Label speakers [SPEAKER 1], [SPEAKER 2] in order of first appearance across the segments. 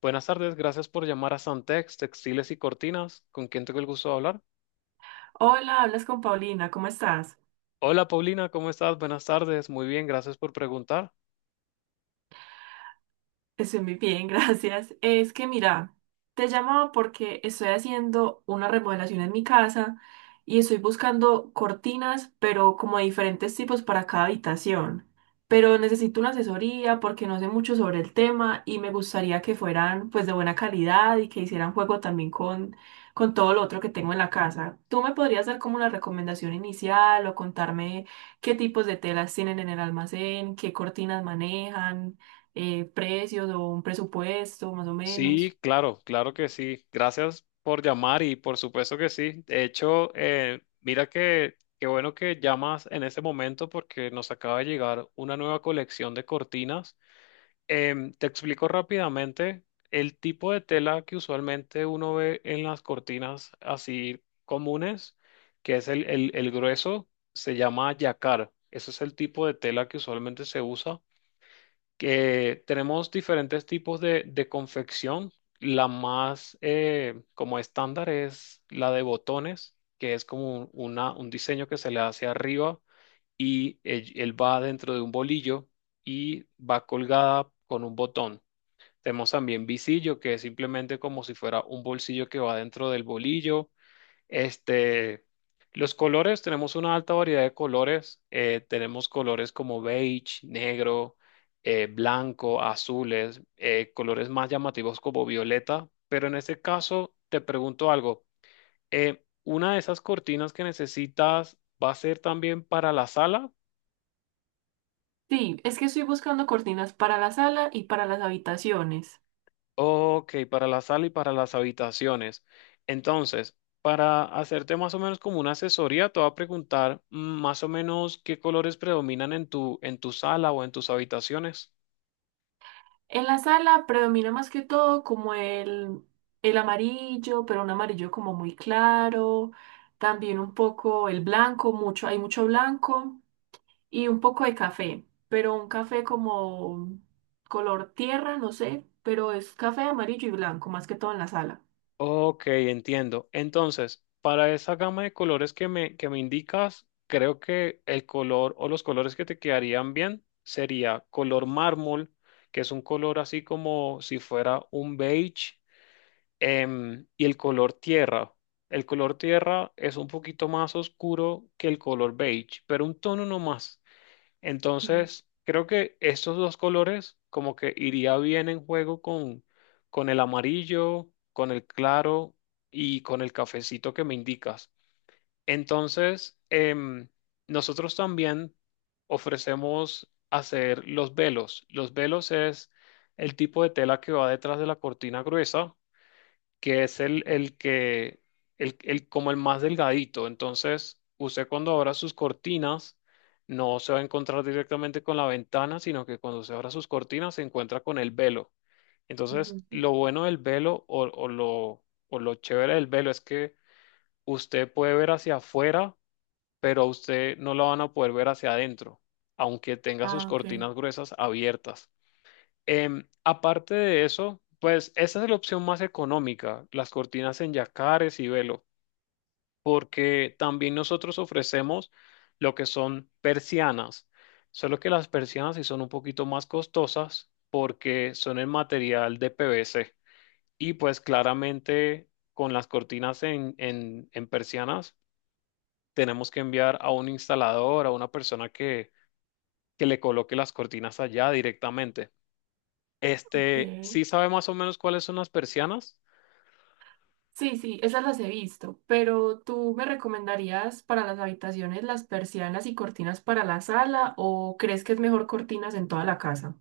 [SPEAKER 1] Buenas tardes, gracias por llamar a Santex, Textiles y Cortinas. ¿Con quién tengo el gusto de hablar?
[SPEAKER 2] Hola, hablas con Paulina, ¿cómo estás?
[SPEAKER 1] Hola Paulina, ¿cómo estás? Buenas tardes, muy bien, gracias por preguntar.
[SPEAKER 2] Estoy muy bien, gracias. Es que mira, te llamaba porque estoy haciendo una remodelación en mi casa y estoy buscando cortinas, pero como de diferentes tipos para cada habitación. Pero necesito una asesoría porque no sé mucho sobre el tema y me gustaría que fueran pues de buena calidad y que hicieran juego también con todo lo otro que tengo en la casa. ¿Tú me podrías dar como una recomendación inicial o contarme qué tipos de telas tienen en el almacén, qué cortinas manejan? Precios o un presupuesto más o
[SPEAKER 1] Sí,
[SPEAKER 2] menos.
[SPEAKER 1] claro, claro que sí. Gracias por llamar y por supuesto que sí. De hecho, mira que qué bueno que llamas en este momento porque nos acaba de llegar una nueva colección de cortinas. Te explico rápidamente el tipo de tela que usualmente uno ve en las cortinas así comunes, que es el grueso, se llama yacar. Ese es el tipo de tela que usualmente se usa. Que tenemos diferentes tipos de confección. La más como estándar es la de botones, que es como un diseño que se le hace arriba y él va dentro de un bolillo y va colgada con un botón. Tenemos también visillo, que es simplemente como si fuera un bolsillo que va dentro del bolillo. Este, los colores, tenemos una alta variedad de colores. Tenemos colores como beige, negro, blanco, azules, colores más llamativos como violeta. Pero en este caso, te pregunto algo. ¿Una de esas cortinas que necesitas va a ser también para la sala?
[SPEAKER 2] Sí, es que estoy buscando cortinas para la sala y para las habitaciones.
[SPEAKER 1] Ok, para la sala y para las habitaciones. Entonces, para hacerte más o menos como una asesoría, te voy a preguntar más o menos qué colores predominan en tu sala o en tus habitaciones.
[SPEAKER 2] En la sala predomina más que todo como el amarillo, pero un amarillo como muy claro, también un poco el blanco, mucho, hay mucho blanco y un poco de café, pero un café como color tierra, no sé, pero es café amarillo y blanco, más que todo en la sala.
[SPEAKER 1] Ok, entiendo. Entonces, para esa gama de colores que que me indicas, creo que el color o los colores que te quedarían bien sería color mármol, que es un color así como si fuera un beige. Y el color tierra. El color tierra es un poquito más oscuro que el color beige, pero un tono no más.
[SPEAKER 2] Mm,
[SPEAKER 1] Entonces, creo que estos dos colores como que iría bien en juego con el amarillo, con el claro y con el cafecito que me indicas. Entonces, em, nosotros también ofrecemos hacer los velos. Los velos es el tipo de tela que va detrás de la cortina gruesa que es el que como el más delgadito. Entonces, usted cuando abra sus cortinas, no se va a encontrar directamente con la ventana, sino que cuando se abra sus cortinas se encuentra con el velo. Entonces,
[SPEAKER 2] ujú.
[SPEAKER 1] lo bueno del velo o lo chévere del velo es que usted puede ver hacia afuera, pero a usted no lo van a poder ver hacia adentro, aunque tenga sus
[SPEAKER 2] Ah, ok,
[SPEAKER 1] cortinas gruesas abiertas. Aparte de eso, pues esa es la opción más económica, las cortinas en yacares y velo, porque también nosotros ofrecemos lo que son persianas, solo que las persianas sí son un poquito más costosas porque son en material de PVC y pues claramente con las cortinas en persianas tenemos que enviar a un instalador, a una persona que le coloque las cortinas allá directamente.
[SPEAKER 2] ok.
[SPEAKER 1] Sí sabe más o menos cuáles son las persianas.
[SPEAKER 2] Sí, sí, esas las he visto, pero ¿tú me recomendarías para las habitaciones las persianas y cortinas para la sala o crees que es mejor cortinas en toda la casa?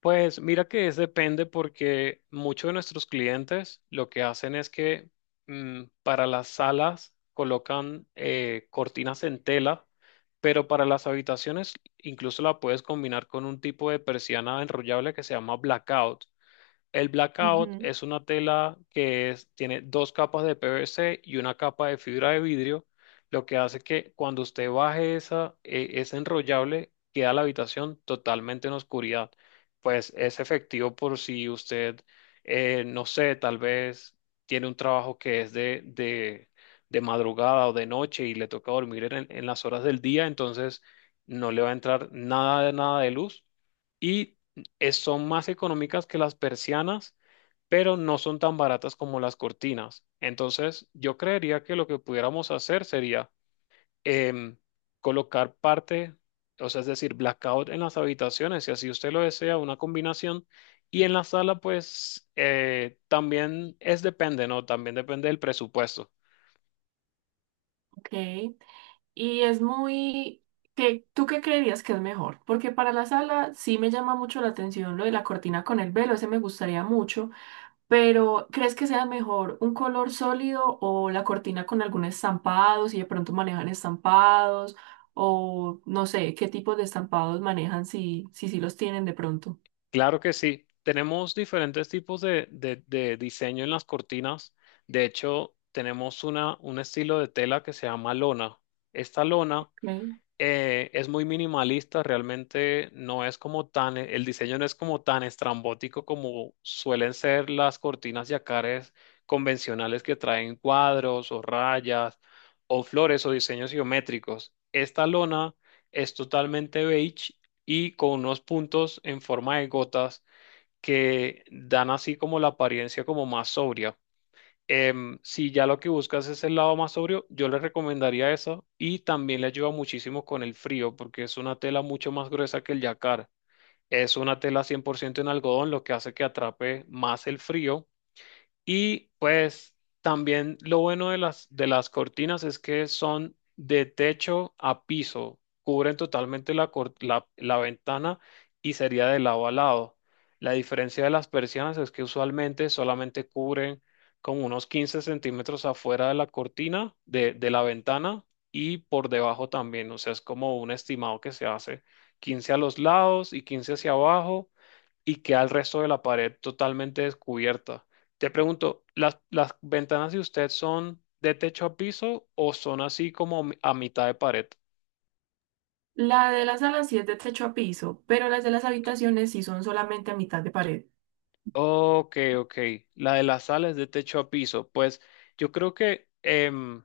[SPEAKER 1] Pues mira que es depende porque muchos de nuestros clientes lo que hacen es que para las salas colocan cortinas en tela, pero para las habitaciones incluso la puedes combinar con un tipo de persiana enrollable que se llama blackout. El blackout
[SPEAKER 2] Ujú.
[SPEAKER 1] es una tela que tiene dos capas de PVC y una capa de fibra de vidrio, lo que hace que cuando usted baje ese enrollable, queda la habitación totalmente en oscuridad. Pues es efectivo por si usted, no sé, tal vez tiene un trabajo que es de madrugada o de noche y le toca dormir en las horas del día, entonces no le va a entrar nada de nada de luz. Y son más económicas que las persianas, pero no son tan baratas como las cortinas. Entonces, yo creería que lo que pudiéramos hacer sería em, colocar parte, o sea, es decir, blackout en las habitaciones, si así usted lo desea, una combinación. Y en la sala, pues, también es depende, ¿no? También depende del presupuesto.
[SPEAKER 2] Ok. Y es muy... ¿Qué, tú qué creerías que es mejor? Porque para la sala sí me llama mucho la atención lo de la cortina con el velo, ese me gustaría mucho. Pero, ¿crees que sea mejor un color sólido o la cortina con algún estampado, si de pronto manejan estampados, o no sé, qué tipo de estampados manejan si, si, sí los tienen de pronto?
[SPEAKER 1] Claro que sí. Tenemos diferentes tipos de diseño en las cortinas. De hecho, tenemos un estilo de tela que se llama lona. Esta lona
[SPEAKER 2] Ok.
[SPEAKER 1] es muy minimalista, realmente no es como tan, el diseño no es como tan estrambótico como suelen ser las cortinas yacares convencionales que traen cuadros o rayas o flores o diseños geométricos. Esta lona es totalmente beige y con unos puntos en forma de gotas que dan así como la apariencia como más sobria. Si ya lo que buscas es el lado más sobrio, yo les recomendaría eso y también le ayuda muchísimo con el frío porque es una tela mucho más gruesa que el yacar. Es una tela 100% en algodón, lo que hace que atrape más el frío y pues también lo bueno de las cortinas es que son de techo a piso, cubren totalmente la ventana y sería de lado a lado. La diferencia de las persianas es que usualmente solamente cubren como unos 15 centímetros afuera de la cortina, de la ventana y por debajo también. O sea, es como un estimado que se hace 15 a los lados y 15 hacia abajo y queda el resto de la pared totalmente descubierta. Te pregunto, ¿las ventanas de usted son de techo a piso o son así como a mitad de pared?
[SPEAKER 2] La de las salas sí es de techo a piso, pero las de las habitaciones sí son solamente a mitad de pared.
[SPEAKER 1] Ok, ok. La de la sala es de techo a piso. Pues yo creo que em,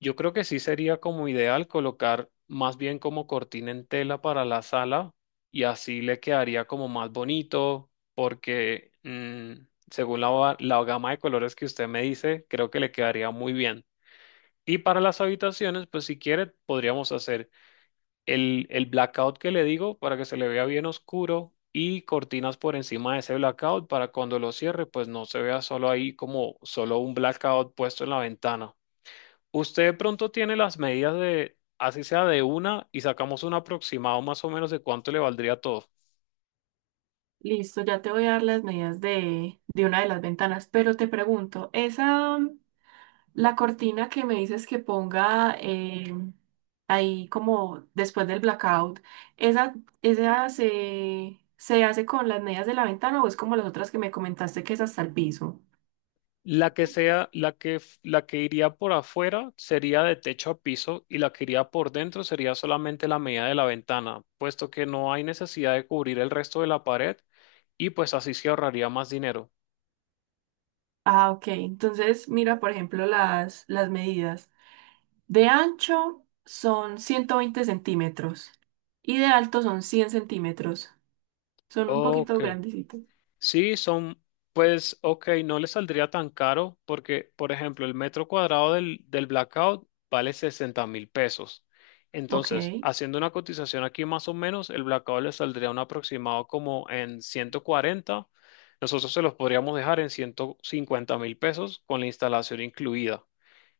[SPEAKER 1] yo creo que sí sería como ideal colocar más bien como cortina en tela para la sala y así le quedaría como más bonito porque según la gama de colores que usted me dice, creo que le quedaría muy bien. Y para las habitaciones, pues si quiere, podríamos hacer el blackout que le digo para que se le vea bien oscuro y cortinas por encima de ese blackout para cuando lo cierre, pues no se vea solo ahí como solo un blackout puesto en la ventana. Usted de pronto tiene las medidas de, así sea de una, y sacamos un aproximado más o menos de cuánto le valdría todo.
[SPEAKER 2] Listo, ya te voy a dar las medidas de, una de las ventanas, pero te pregunto, esa, la cortina que me dices que ponga ahí como después del blackout, ¿esa, esa se, hace con las medidas de la ventana o es como las otras que me comentaste que es hasta el piso?
[SPEAKER 1] La que sea, la que iría por afuera sería de techo a piso y la que iría por dentro sería solamente la medida de la ventana, puesto que no hay necesidad de cubrir el resto de la pared y pues así se ahorraría más dinero.
[SPEAKER 2] Ah, ok. Entonces, mira, por ejemplo, las medidas. De ancho son 120 cm y de alto son 100 cm. Son un poquito
[SPEAKER 1] Ok.
[SPEAKER 2] grandecitos.
[SPEAKER 1] Sí, son, pues, ok, no le saldría tan caro porque, por ejemplo, el metro cuadrado del Blackout vale 60.000 pesos.
[SPEAKER 2] Ok.
[SPEAKER 1] Entonces, haciendo una cotización aquí más o menos, el Blackout le saldría un aproximado como en 140. Nosotros se los podríamos dejar en 150.000 pesos con la instalación incluida.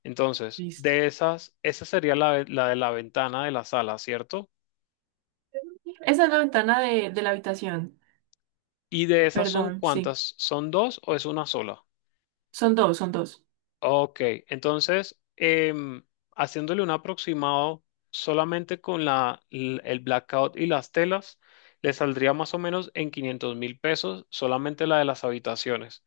[SPEAKER 1] Entonces,
[SPEAKER 2] Listo.
[SPEAKER 1] de esas, esa sería la de la ventana de la sala, ¿cierto?
[SPEAKER 2] Esa es la ventana de, la habitación.
[SPEAKER 1] ¿Y de esas son
[SPEAKER 2] Perdón, sí.
[SPEAKER 1] cuántas? ¿Son dos o es una sola?
[SPEAKER 2] Son dos, son dos.
[SPEAKER 1] Ok, entonces, haciéndole un aproximado solamente con el blackout y las telas, le saldría más o menos en 500.000 pesos solamente la de las habitaciones.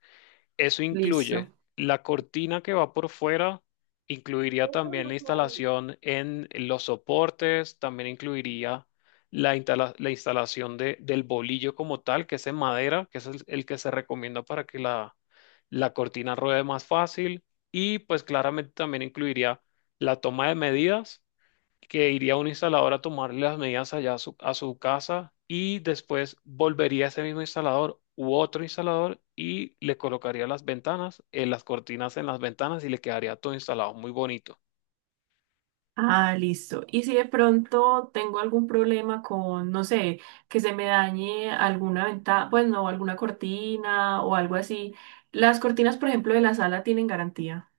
[SPEAKER 1] Eso incluye
[SPEAKER 2] Listo.
[SPEAKER 1] la cortina que va por fuera, incluiría también la instalación en los soportes, también incluiría la instalación del bolillo como tal, que es en madera, que es el que se recomienda para que la cortina ruede más fácil. Y pues claramente también incluiría la toma de medidas que iría un instalador a tomarle las medidas allá a su, casa y después volvería ese mismo instalador u otro instalador y le colocaría las ventanas, las cortinas en las ventanas y le quedaría todo instalado muy bonito.
[SPEAKER 2] Ah, listo. Y si de pronto tengo algún problema con, no sé, que se me dañe alguna ventana, pues no, alguna cortina o algo así. Las cortinas, por ejemplo, de la sala tienen garantía.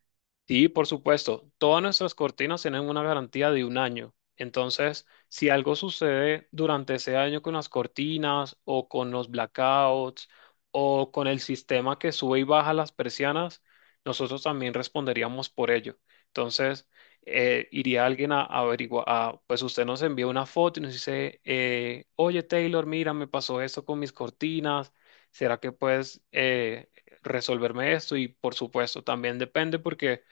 [SPEAKER 1] Sí, por supuesto. Todas nuestras cortinas tienen una garantía de un año. Entonces, si algo sucede durante ese año con las cortinas o con los blackouts o con el sistema que sube y baja las persianas, nosotros también responderíamos por ello. Entonces, iría alguien a averiguar, pues usted nos envía una foto y nos dice, oye Taylor, mira, me pasó esto con mis cortinas. ¿Será que puedes resolverme esto? Y por supuesto, también depende porque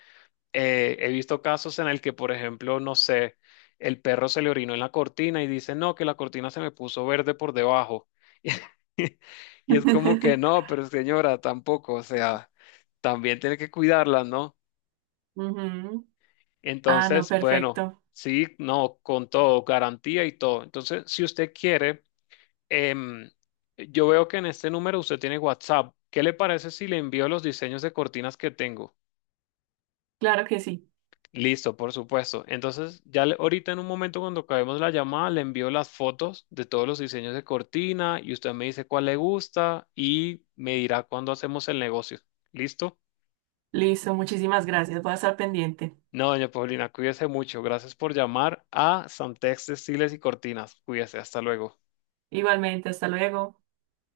[SPEAKER 1] he visto casos en el que, por ejemplo, no sé, el perro se le orinó en la cortina y dice, no, que la cortina se me puso verde por debajo. Y es como que no, pero señora, tampoco, o sea, también tiene que cuidarla, ¿no?
[SPEAKER 2] Ujú. Ah, no,
[SPEAKER 1] Entonces, bueno,
[SPEAKER 2] perfecto.
[SPEAKER 1] sí, no, con todo, garantía y todo. Entonces, si usted quiere, em, yo veo que en este número usted tiene WhatsApp. ¿Qué le parece si le envío los diseños de cortinas que tengo?
[SPEAKER 2] Claro que sí.
[SPEAKER 1] Listo, por supuesto. Entonces, ya ahorita en un momento cuando acabemos la llamada, le envío las fotos de todos los diseños de cortina y usted me dice cuál le gusta y me dirá cuándo hacemos el negocio. ¿Listo?
[SPEAKER 2] Listo, muchísimas gracias. Voy a estar pendiente.
[SPEAKER 1] No, doña Paulina, cuídese mucho. Gracias por llamar a Santex Estiles y Cortinas. Cuídese, hasta luego.
[SPEAKER 2] Igualmente, hasta luego.